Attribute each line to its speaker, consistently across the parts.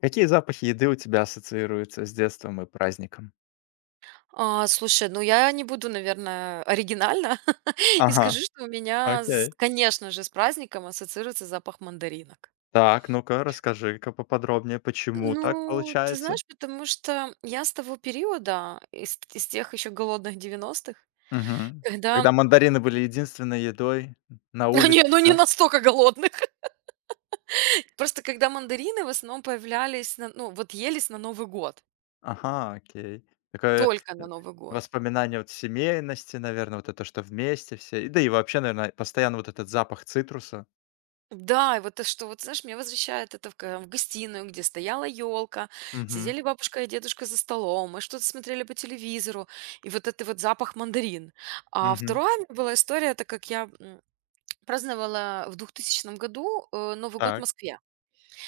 Speaker 1: Какие запахи еды у тебя ассоциируются с детством и праздником?
Speaker 2: А, слушай, ну я не буду, наверное, оригинально и скажу,
Speaker 1: Ага,
Speaker 2: что у меня,
Speaker 1: окей.
Speaker 2: конечно же, с праздником ассоциируется запах мандаринок.
Speaker 1: Так, ну-ка, расскажи-ка поподробнее, почему так
Speaker 2: Ну, ты
Speaker 1: получается?
Speaker 2: знаешь, потому что я с того периода, из тех еще голодных 90-х,
Speaker 1: Мгм.
Speaker 2: х когда...
Speaker 1: Когда мандарины были единственной едой на
Speaker 2: Ну, не, ну
Speaker 1: улицах,
Speaker 2: не
Speaker 1: да?
Speaker 2: настолько голодных. Просто когда мандарины в основном появлялись, ну вот елись на Новый год.
Speaker 1: Ага, окей. Такое,
Speaker 2: Только на
Speaker 1: э,
Speaker 2: Новый год.
Speaker 1: воспоминание вот семейности, наверное, вот это, что вместе все. И да и вообще, наверное, постоянно вот этот запах цитруса.
Speaker 2: Да, и вот то, что вот, знаешь, меня возвращает это в гостиную, где стояла елка,
Speaker 1: Мгм,
Speaker 2: сидели бабушка и дедушка за столом, мы что-то смотрели по телевизору, и вот это вот запах мандарин. А
Speaker 1: мгм.
Speaker 2: вторая у меня была история, это как я, праздновала в 2000 году, Новый год в
Speaker 1: Так,
Speaker 2: Москве.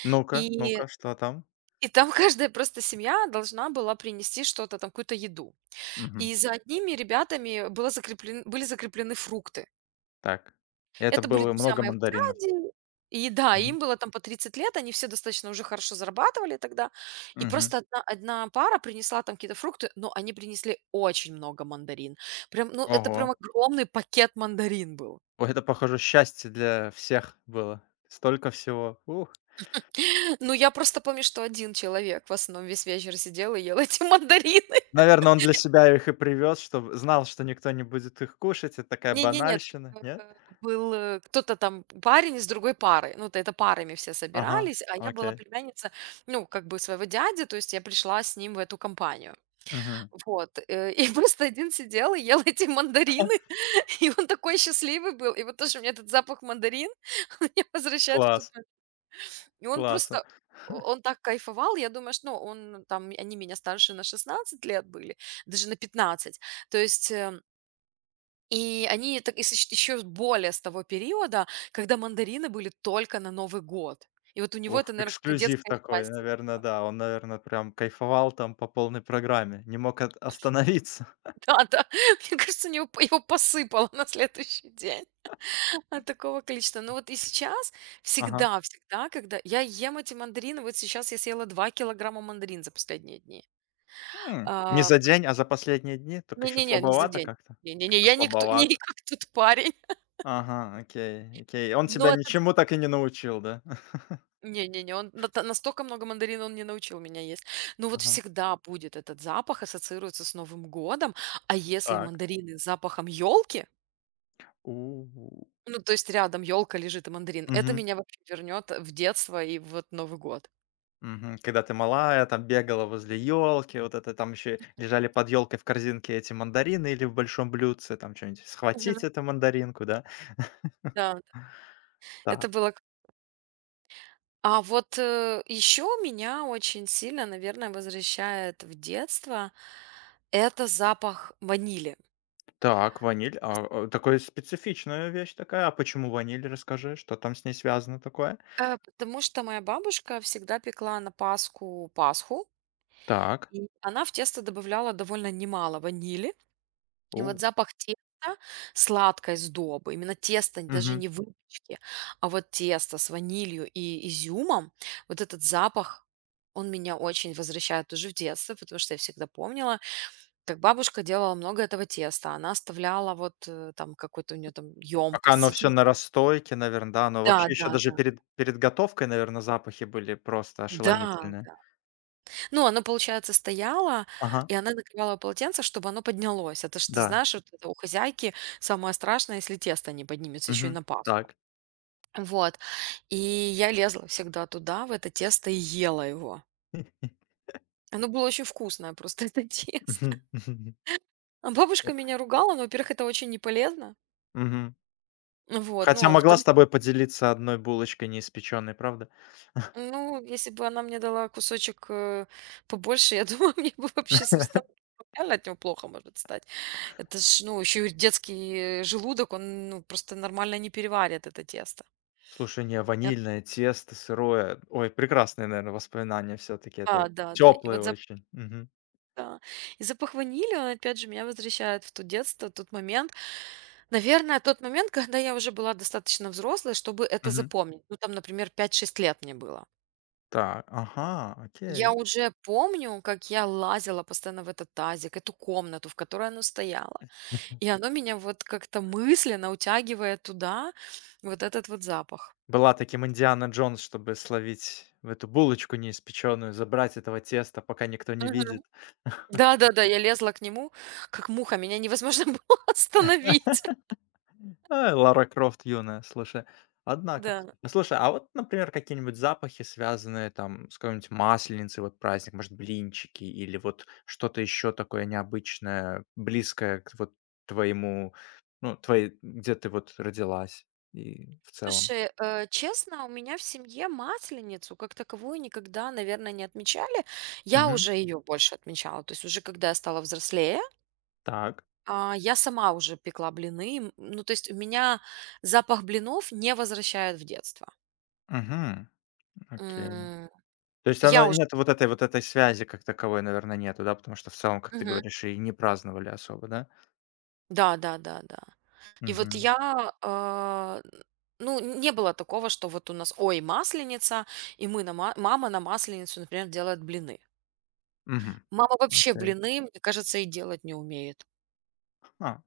Speaker 1: ну-ка,
Speaker 2: И
Speaker 1: ну-ка, что там?
Speaker 2: и там каждая просто семья должна была принести что-то там, какую-то еду.
Speaker 1: Мгм.
Speaker 2: И за одними ребятами было закреплен были закреплены фрукты.
Speaker 1: Так. Это
Speaker 2: Это были
Speaker 1: было
Speaker 2: друзья
Speaker 1: много
Speaker 2: моего
Speaker 1: мандаринов.
Speaker 2: дяди. И да,
Speaker 1: Мгм,
Speaker 2: им было там по 30 лет, они все достаточно уже хорошо зарабатывали тогда. И
Speaker 1: мгм.
Speaker 2: просто одна пара принесла там какие-то фрукты, но они принесли очень много мандарин. Прям, ну, это
Speaker 1: Ого.
Speaker 2: прям огромный пакет мандарин был.
Speaker 1: Ой, это, похоже, счастье для всех было. Столько всего. Ух.
Speaker 2: Ну, я просто помню, что один человек в основном весь вечер сидел и ел эти мандарины.
Speaker 1: Наверное, он для себя их и привез, чтобы знал, что никто не будет их кушать. Это такая
Speaker 2: Не-не-нет,
Speaker 1: банальщина, нет?
Speaker 2: был кто-то там парень из другой пары. Ну, то это парами все
Speaker 1: Ага,
Speaker 2: собирались, а я была
Speaker 1: окей.
Speaker 2: племянница, ну, как бы своего дяди, то есть я пришла с ним в эту компанию.
Speaker 1: Мгм.
Speaker 2: Вот, и просто один сидел и ел эти мандарины, и он такой счастливый был. И вот тоже у меня этот запах мандарин, он меня возвращает в тот
Speaker 1: Класс,
Speaker 2: мо И он
Speaker 1: классно.
Speaker 2: просто, о он так кайфовал. Я думаю, что, ну, он там, они меня старше на 16 лет были, даже на 15. То есть, и они так и с еще более с того периода, когда мандарины были только на Новый год. И вот у него это,
Speaker 1: Ух,
Speaker 2: наверно, какое
Speaker 1: эксклюзив
Speaker 2: детское
Speaker 1: такой,
Speaker 2: счастье.
Speaker 1: наверное, да. Он, наверное, прям кайфовал там по полной программе, не мог от остановиться.
Speaker 2: Да-да, мне кажется, его посыпало на следующий день. От такого количества. Ну вот и сейчас
Speaker 1: Ага.
Speaker 2: всегда, всегда, когда я ем эти мандарины, вот сейчас я съела 2 килограмма мандарин за последние дни.
Speaker 1: М, не
Speaker 2: А,
Speaker 1: за день, а за последние дни? Только еще
Speaker 2: не-не-не, не за
Speaker 1: слабовато
Speaker 2: день.
Speaker 1: как-то.
Speaker 2: Не-не-не,
Speaker 1: Как-то
Speaker 2: я не кто не
Speaker 1: слабовато.
Speaker 2: как тот парень.
Speaker 1: Ага, окей, окей. Он
Speaker 2: Но
Speaker 1: тебя
Speaker 2: этот
Speaker 1: ничему так и не научил, да?
Speaker 2: не-не-не, он нат настолько много мандарин он не научил меня есть. Но вот
Speaker 1: Ага.
Speaker 2: всегда будет этот запах, ассоциируется с Новым годом. А если
Speaker 1: Так.
Speaker 2: мандарины с запахом елки,
Speaker 1: У.
Speaker 2: ну, то есть рядом елка лежит и мандарин, это
Speaker 1: Мгм.
Speaker 2: меня вообще вернет в детство и вот Новый год.
Speaker 1: Мгм. Когда ты малая, там бегала возле елки, вот это там еще лежали под елкой в корзинке эти мандарины или в большом блюдце, там что-нибудь схватить
Speaker 2: Мгм.
Speaker 1: эту мандаринку, да?
Speaker 2: Да, это
Speaker 1: Так,
Speaker 2: было А вот, еще меня очень сильно, наверное, возвращает в детство, это запах ванили.
Speaker 1: так, ваниль. А, такая специфичная вещь такая. А почему ваниль? Расскажи, что там с ней связано такое?
Speaker 2: Потому что моя бабушка всегда пекла на Пасху пасху,
Speaker 1: Так.
Speaker 2: и она в тесто добавляла довольно немало ванили. И
Speaker 1: У.
Speaker 2: вот запах теста, сладкой сдобы, именно теста, даже
Speaker 1: Мгм.
Speaker 2: не выпечки, а вот тесто с ванилью и изюмом, вот этот запах, он меня очень возвращает уже в детство, потому что я всегда помнила, как бабушка делала много этого теста, она оставляла вот, там какую-то у нее там
Speaker 1: Пока
Speaker 2: емкость с
Speaker 1: оно все
Speaker 2: этим.
Speaker 1: на расстойке, наверное, да, оно
Speaker 2: Да,
Speaker 1: вообще
Speaker 2: да,
Speaker 1: еще даже
Speaker 2: да.
Speaker 1: перед готовкой, наверно, запахи были просто
Speaker 2: Да,
Speaker 1: ошеломительные.
Speaker 2: да. Ну, оно, получается, стояло,
Speaker 1: Ага,
Speaker 2: и она накрывала полотенце, чтобы оно поднялось. Это ж, ты
Speaker 1: да.
Speaker 2: знаешь, вот это у хозяйки самое страшное, если тесто не поднимется, еще и на
Speaker 1: Мгм.
Speaker 2: Пасху.
Speaker 1: Так.
Speaker 2: Вот. И я лезла всегда туда, в это тесто, и ела его. Оно было очень вкусное просто, это тесто.
Speaker 1: Мгм, мгм.
Speaker 2: А бабушка
Speaker 1: О,
Speaker 2: меня ругала, но, во-первых, это очень не полезно.
Speaker 1: мгм.
Speaker 2: Вот, ну,
Speaker 1: Хотя
Speaker 2: а во
Speaker 1: могла с тобой поделиться одной булочкой неиспечённой, правда?
Speaker 2: ну, если бы она мне дала кусочек, побольше, я думаю, мне бы вообще совсем реально от него плохо может стать. Это ж, ну, еще и детский желудок, он, ну, просто нормально не переварит это тесто.
Speaker 1: Слушай, не,
Speaker 2: Э,
Speaker 1: ванильное тесто сырое. Ой, прекрасные, наверное, воспоминания все таки Это
Speaker 2: да, да, да. И
Speaker 1: теплые
Speaker 2: вот запах,
Speaker 1: очень. Мгм,
Speaker 2: да. И запах ванили, он опять же меня возвращает в то детство, тот момент. Наверное, тот момент, когда я уже была достаточно взрослой, чтобы это
Speaker 1: мгм.
Speaker 2: запомнить. Ну, там, например, 5-6 лет мне было.
Speaker 1: Так, ага,
Speaker 2: Я
Speaker 1: окей.
Speaker 2: уже помню, как я лазила постоянно в этот тазик, эту комнату, в которой оно стояло. И оно меня вот как-то мысленно утягивает туда, вот этот вот запах.
Speaker 1: Была таким Индиана Джонс, чтобы словить в эту булочку неиспеченную, забрать этого теста, пока никто не
Speaker 2: Мгм.
Speaker 1: видит.
Speaker 2: Да-да-да, я лезла к нему, как муха, меня невозможно было остановить.
Speaker 1: А, Лара Крофт юная, слушай. Однако.
Speaker 2: Да.
Speaker 1: Ну, слушай, а вот, например, какие-нибудь запахи, связанные там с какой-нибудь масленицей, вот праздник, может, блинчики или вот что-то еще такое необычное, близкое к вот твоему, ну, твоей, где ты вот родилась и в целом.
Speaker 2: Слушай, честно, у меня в семье Масленицу как таковую никогда, наверное, не отмечали. Я
Speaker 1: Мгм.
Speaker 2: уже ее больше отмечала. То есть уже когда я стала взрослее,
Speaker 1: Так.
Speaker 2: а я сама уже пекла блины. Ну, то есть у меня запах блинов не возвращает в детство.
Speaker 1: Мгм. Окей.
Speaker 2: М,
Speaker 1: То есть
Speaker 2: я
Speaker 1: оно
Speaker 2: уже
Speaker 1: нет вот этой связи как таковой, наверное, нету, да? Потому что в целом, как ты
Speaker 2: Мгм.
Speaker 1: говоришь, и не праздновали особо, да?
Speaker 2: Да, да, да, да. И вот
Speaker 1: Угу.
Speaker 2: я, ну, не было такого, что вот у нас, ой, масленица, и мы на ма мама на масленицу, например, делает блины.
Speaker 1: Угу.
Speaker 2: Мама вообще
Speaker 1: Окей.
Speaker 2: блины, мне кажется, и делать не умеет.
Speaker 1: А.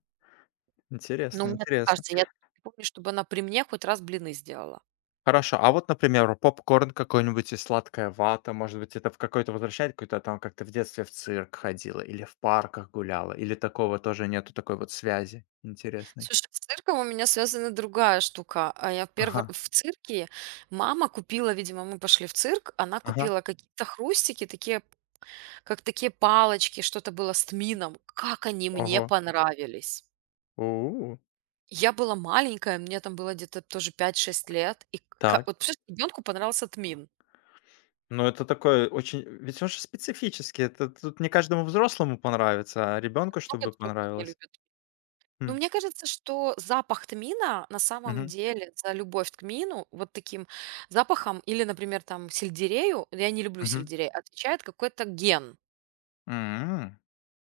Speaker 2: Ну,
Speaker 1: Интересно,
Speaker 2: мне так
Speaker 1: интересно.
Speaker 2: кажется, я не помню, чтобы она при мне хоть раз блины сделала.
Speaker 1: Хорошо, а вот, например, попкорн какой-нибудь и сладкая вата, может быть, это в какой-то возвращает какой-то а там, как ты в детстве в цирк ходила или в парках гуляла, или такого тоже нету, такой вот связи интересной?
Speaker 2: Слушай, с цирком у меня связана другая штука. А я
Speaker 1: Ага,
Speaker 2: в цирке мама купила, видимо, мы пошли в цирк, она
Speaker 1: ага,
Speaker 2: купила какие-то хрустики, такие, как такие палочки, что-то было с тмином. Как они мне
Speaker 1: ого,
Speaker 2: понравились!
Speaker 1: у.
Speaker 2: Я была маленькая, мне там было где-то тоже 5-6 лет, и к
Speaker 1: Так,
Speaker 2: вот представляешь, ребенку понравился тмин.
Speaker 1: ну это такое очень ведь он же специфический, это тут не каждому взрослому понравится, а ребенку
Speaker 2: Ну, он
Speaker 1: чтобы
Speaker 2: просто так не
Speaker 1: понравилось.
Speaker 2: любит. Ну,
Speaker 1: М,
Speaker 2: мне кажется, что запах тмина на самом
Speaker 1: мгм,
Speaker 2: деле за любовь к тмину, вот таким запахом или, например, там сельдерею, я не люблю
Speaker 1: мгм.
Speaker 2: сельдерей, отвечает какой-то ген.
Speaker 1: М,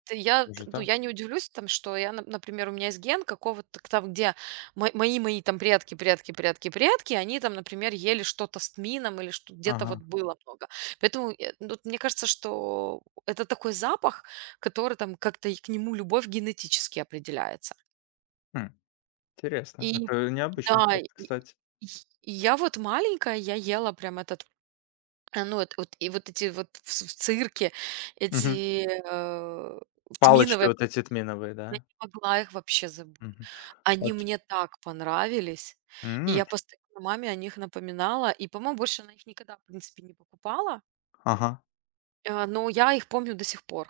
Speaker 1: даже
Speaker 2: Ну,
Speaker 1: так?
Speaker 2: я не удивлюсь, там, что я, например, у меня есть ген какого-то, там, где мои там предки, предки, предки, предки, они там, например, ели что-то с тмином или что где-то вот
Speaker 1: Ага,
Speaker 2: было много. Поэтому ну, вот мне кажется, что это такой запах, который там как-то и к нему любовь генетически определяется.
Speaker 1: хм, интересно.
Speaker 2: И
Speaker 1: Это необычный
Speaker 2: Да, и
Speaker 1: факт,
Speaker 2: и
Speaker 1: кстати.
Speaker 2: й я вот маленькая, я ела прям этот, ну, эт вот и вот эти вот в с в цирке
Speaker 1: Мгм.
Speaker 2: эти,
Speaker 1: Палочки
Speaker 2: тминовые,
Speaker 1: вот эти тминовые,
Speaker 2: я не
Speaker 1: да?
Speaker 2: могла их вообще забыть.
Speaker 1: Мгм.
Speaker 2: Они
Speaker 1: Оч
Speaker 2: мне так понравились, и
Speaker 1: М,
Speaker 2: я постоянно маме о них напоминала, и, по-моему, больше она их никогда, в принципе, не покупала,
Speaker 1: ага,
Speaker 2: но я их помню до сих пор.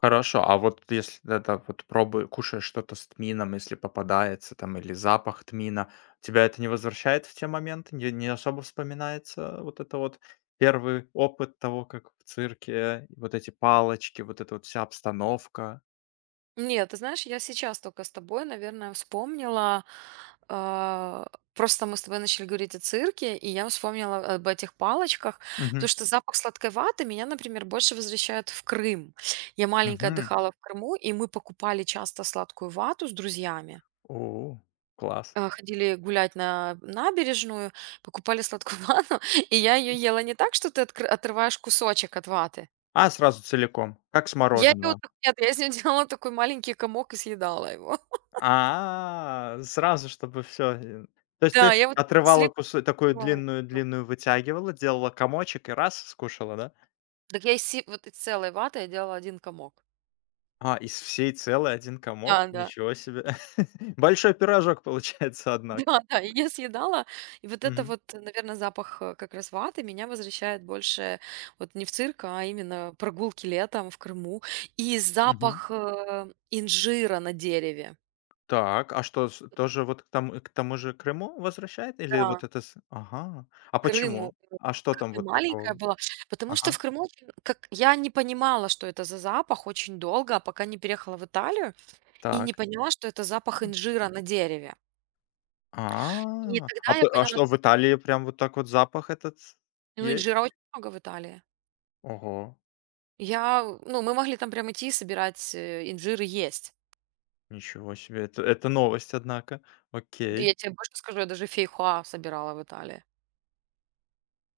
Speaker 1: хорошо. А вот если это вот пробуешь кушаешь что-то с тмином, если попадается там или запах тмина, тебя это не возвращает в те моменты? Не особо вспоминается вот это вот первый опыт того, как в цирке, вот эти палочки, вот эта вот вся обстановка?
Speaker 2: Нет, ты знаешь, я сейчас только с тобой, наверное, вспомнила. А, просто мы с тобой начали говорить о цирке, и я вспомнила об этих палочках, потому
Speaker 1: Угу.
Speaker 2: что запах сладкой ваты меня, например, больше возвращает в Крым. Я маленькая
Speaker 1: Угу.
Speaker 2: отдыхала в Крыму, и мы покупали часто сладкую вату с друзьями.
Speaker 1: О, класс.
Speaker 2: Ходили гулять на набережную, покупали сладкую вату, и я ее ела не так, что ты отрываешь кусочек от ваты.
Speaker 1: А, сразу целиком, как с
Speaker 2: Я ее,
Speaker 1: мороженого.
Speaker 2: нет, я из нее делала такой маленький комок и съедала его.
Speaker 1: А, сразу, чтобы все, то есть
Speaker 2: Да,
Speaker 1: ты
Speaker 2: я вот
Speaker 1: отрывала
Speaker 2: слеп
Speaker 1: кусок, такую
Speaker 2: делала.
Speaker 1: длинную-длинную вытягивала, делала комочек и раз- скушала, да?
Speaker 2: Так я из се вот из целой ваты я делала один комок.
Speaker 1: А, из всей целой один комок?
Speaker 2: Да, да.
Speaker 1: Ничего себе. Большой пирожок получается, однако.
Speaker 2: Да-да, и я съедала. И вот это
Speaker 1: Мгм,
Speaker 2: вот, наверное, запах, как раз ваты меня возвращает больше вот не в цирк, а именно прогулки летом в Крыму. И
Speaker 1: мгм.
Speaker 2: запах, инжира на дереве.
Speaker 1: Так, а что, с тоже вот к тому же Крыму возвращает или
Speaker 2: Да,
Speaker 1: вот это с Ага. А
Speaker 2: Крыму,
Speaker 1: почему?
Speaker 2: э,
Speaker 1: А что
Speaker 2: как
Speaker 1: там
Speaker 2: я
Speaker 1: вот
Speaker 2: маленькая
Speaker 1: такого?
Speaker 2: была. Потому что в
Speaker 1: Ага,
Speaker 2: Крыму очень как я не понимала, что это за запах очень долго, а пока не переехала в Италию и не
Speaker 1: так.
Speaker 2: поняла, что это запах инжира на дереве. И
Speaker 1: А
Speaker 2: тогда я
Speaker 1: п а
Speaker 2: поняла,
Speaker 1: что,
Speaker 2: что
Speaker 1: в Италии прям вот так вот запах этот
Speaker 2: ну,
Speaker 1: есть?
Speaker 2: инжира очень много в Италии.
Speaker 1: Ого.
Speaker 2: Я, ну, мы могли там прям идти и собирать, инжир и есть.
Speaker 1: Ничего себе, это новость, однако.
Speaker 2: Да
Speaker 1: Окей.
Speaker 2: я тебе больше скажу, я даже фейхоа собирала в Италии.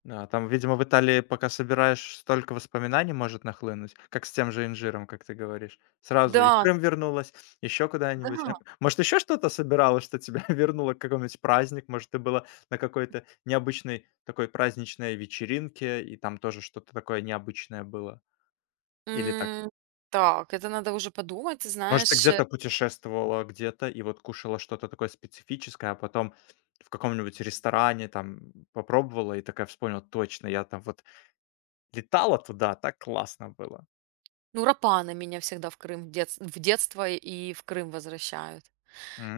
Speaker 1: А, там, видимо, в Италии, пока собираешь, столько воспоминаний может нахлынуть, как с тем же инжиром, как ты говоришь. Сразу и в
Speaker 2: Да,
Speaker 1: Крым вернулась, еще куда-нибудь.
Speaker 2: да.
Speaker 1: Может, еще что-то собиралась, что тебя вернуло к какому-нибудь праздник? Может, ты была на какой-то необычной такой праздничной вечеринке, и там тоже что-то такое необычное было? Или так
Speaker 2: М, так, это надо уже подумать, ты
Speaker 1: может, ты
Speaker 2: знаешь.
Speaker 1: где-то путешествовала, где-то и вот кушала что-то такое специфическое, а потом в каком-нибудь ресторане там попробовала и такая вспомнила: "Точно, я там вот летала туда, так классно было".
Speaker 2: Ну, рапаны меня всегда в Крым в детство и в Крым возвращают.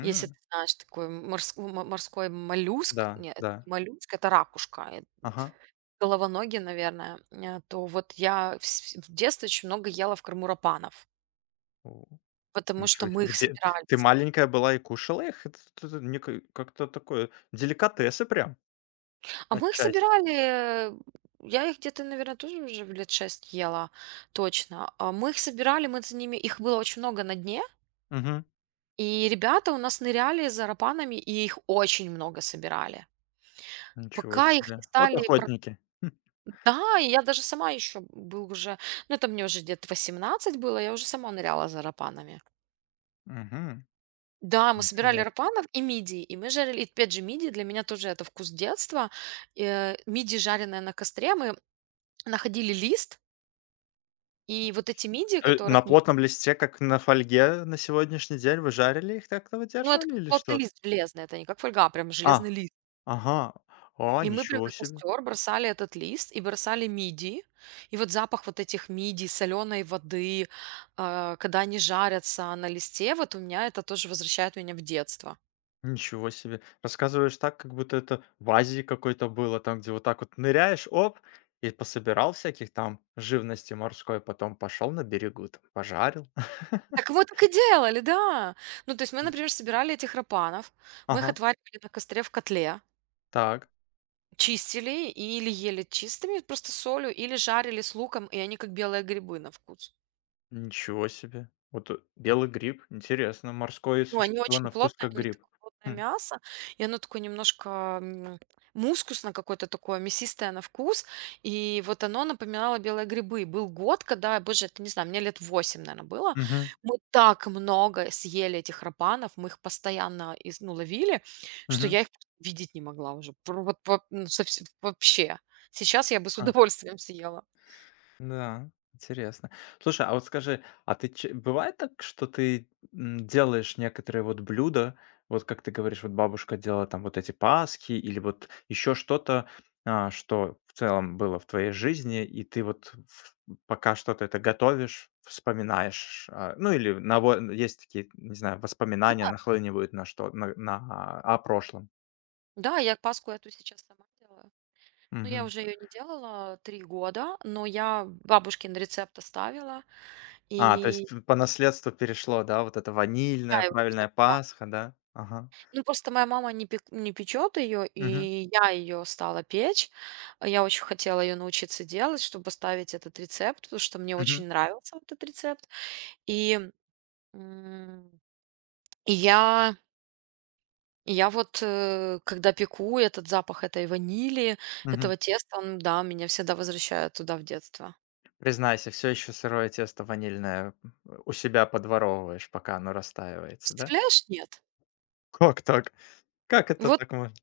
Speaker 2: Если ты знаешь такой морской моллюск,
Speaker 1: да,
Speaker 2: нет, это
Speaker 1: да.
Speaker 2: не моллюск, это ракушка,
Speaker 1: Ага.
Speaker 2: головоногий, наверное, то вот я вс в детстве очень много ела в Крыму рапанов.
Speaker 1: О,
Speaker 2: Потому что
Speaker 1: ничего себе.
Speaker 2: мы
Speaker 1: В
Speaker 2: их
Speaker 1: де Ты
Speaker 2: собирались.
Speaker 1: маленькая была и кушала их? Это не ка как-то такое деликатесы прям
Speaker 2: А мы их
Speaker 1: отчасти.
Speaker 2: собирали, э, я их где-то, наверное, тоже уже в 6 лет ела, точно. А мы их собирали, мы за ними их было очень много на дне,
Speaker 1: Мгм.
Speaker 2: и ребята у нас ныряли за рапанами, и их очень много собирали.
Speaker 1: Ничего
Speaker 2: Пока их не
Speaker 1: себе. Вот
Speaker 2: стали про
Speaker 1: охотники. Хм.
Speaker 2: Да, и я даже сама еще был уже, ну, это мне уже где-то 18 было, я уже сама ныряла за рапанами.
Speaker 1: Мгм.
Speaker 2: Да, мы собирали
Speaker 1: Интере
Speaker 2: рапанов и мидии, и мы жарили. И опять же, мидии для меня тоже это вкус детства. Мидии, жареные на костре, мы находили лист, и вот эти мидии,
Speaker 1: На
Speaker 2: которых мы
Speaker 1: плотном листе, как на фольге на сегодняшний день? Вы жарили их, так-то
Speaker 2: ну, это
Speaker 1: выдерживали
Speaker 2: как
Speaker 1: или
Speaker 2: плотный
Speaker 1: что?
Speaker 2: лист железный, это не как фольга, а прям
Speaker 1: А,
Speaker 2: железный лист.
Speaker 1: ага. А,
Speaker 2: И мы прям
Speaker 1: ничего
Speaker 2: на
Speaker 1: себе,
Speaker 2: костер бросали этот лист и бросали мидии. И вот запах вот этих мидий, соленой воды, когда они жарятся на листе, вот у меня это тоже возвращает меня в детство.
Speaker 1: ничего себе. Рассказываешь так, как будто это в Азии какой-то было, там, где вот так вот ныряешь, оп, и пособирал всяких там живности морской, потом пошел на берегу, там, пожарил.
Speaker 2: Так мы так и делали, да. Ну, то есть мы,
Speaker 1: Нич
Speaker 2: например, собирали этих рапанов, мы их
Speaker 1: Ага,
Speaker 2: отваривали на костре в котле,
Speaker 1: так,
Speaker 2: чистили или ели чистыми, просто солью, или жарили с луком, и они как белые грибы на вкус.
Speaker 1: ничего себе. Вот, белый гриб, интересно, морское
Speaker 2: Ну, они
Speaker 1: существо
Speaker 2: очень
Speaker 1: на вкус
Speaker 2: плотные,
Speaker 1: как
Speaker 2: они
Speaker 1: гриб.
Speaker 2: такое плотное
Speaker 1: Хм,
Speaker 2: мясо, и оно такое немножко, мускусно какое-то такое, мясистое на вкус. И вот оно напоминало белые грибы. Был год, когда, боже, это не знаю, мне 8 лет, наверное, было.
Speaker 1: мгм,
Speaker 2: Мы так много съели этих рапанов, мы их постоянно из ну, ловили, что
Speaker 1: мгм.
Speaker 2: я их видеть не могла уже. Ну, совсе вообще. Сейчас я бы с удовольствием съела.
Speaker 1: Да, интересно. Слушай, а вот скажи, а ты че бывает так, что ты, делаешь некоторые вот блюда, вот как ты говоришь, вот бабушка делала там вот эти паски или вот еще что-то, а, что в целом было в твоей жизни, и ты вот в пока что-то это готовишь, вспоминаешь, а, ну, или наво есть такие, не знаю, воспоминания нахлынивают на что на о прошлом.
Speaker 2: Да, я Пасху эту сейчас сама делаю. Ну, я
Speaker 1: Мгм.
Speaker 2: уже ее не делала 3 года, но я бабушкин рецепт оставила,
Speaker 1: А, то есть
Speaker 2: и
Speaker 1: п по наследству перешло, да, вот это ванильная,
Speaker 2: я его всё
Speaker 1: правильная Пасха, да? Ага.
Speaker 2: ну, просто моя мама не печет ее,
Speaker 1: Мгм,
Speaker 2: и я ее стала печь. Я очень хотела ее научиться делать, чтобы оставить этот рецепт, потому что мне
Speaker 1: мгм,
Speaker 2: очень нравился вот этот рецепт. И, м, и я и я вот, когда пеку, этот запах этой ванили,
Speaker 1: мгм.
Speaker 2: этого теста, он, да, меня всегда возвращает туда, в детство.
Speaker 1: Признайся, все еще сырое тесто ванильное, у себя подворовываешь, пока оно растаивается, да?
Speaker 2: Представляешь, нет.
Speaker 1: Как так? Как это
Speaker 2: Вот
Speaker 1: так можно?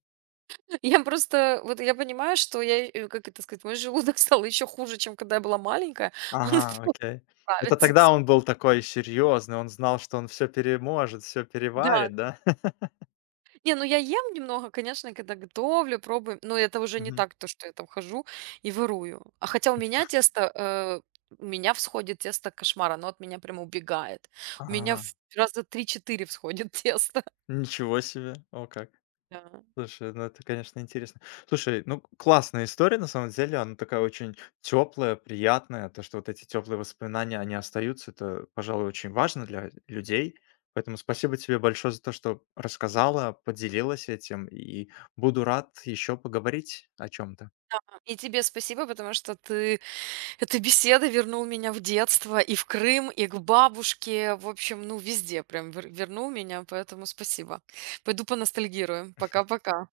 Speaker 2: я просто, вот я понимаю, что я, как это сказать, мой желудок стал еще хуже, чем когда я была маленькая. Он не
Speaker 1: Ага, окей. Это
Speaker 2: справится.
Speaker 1: тогда он был такой серьезный, он знал, что он все переможет, все
Speaker 2: Да.
Speaker 1: переварит, да?
Speaker 2: Не, ну я ем немного, конечно, когда готовлю, пробую, но это уже не
Speaker 1: Мгм.
Speaker 2: так, то, что я там хожу и ворую. А хотя у меня тесто, у меня всходит тесто кошмар, оно от меня прямо убегает. У меня
Speaker 1: Ага,
Speaker 2: в раза 3-4 всходит тесто.
Speaker 1: ничего себе! О как.
Speaker 2: Да.
Speaker 1: Слушай, ну это, конечно, интересно. Слушай, ну классная история, на самом деле, она такая очень теплая, приятная. То, что вот эти теплые воспоминания, они остаются, это, пожалуй, очень важно для людей. Поэтому спасибо тебе большое за то, что рассказала, поделилась этим, и буду рад еще поговорить о чем-то.
Speaker 2: И тебе спасибо, потому что ты эта беседа вернул меня в детство, и в Крым, и к бабушке. В общем, ну, везде прям вернул меня, поэтому спасибо. Пойду поностальгирую. Пока-пока.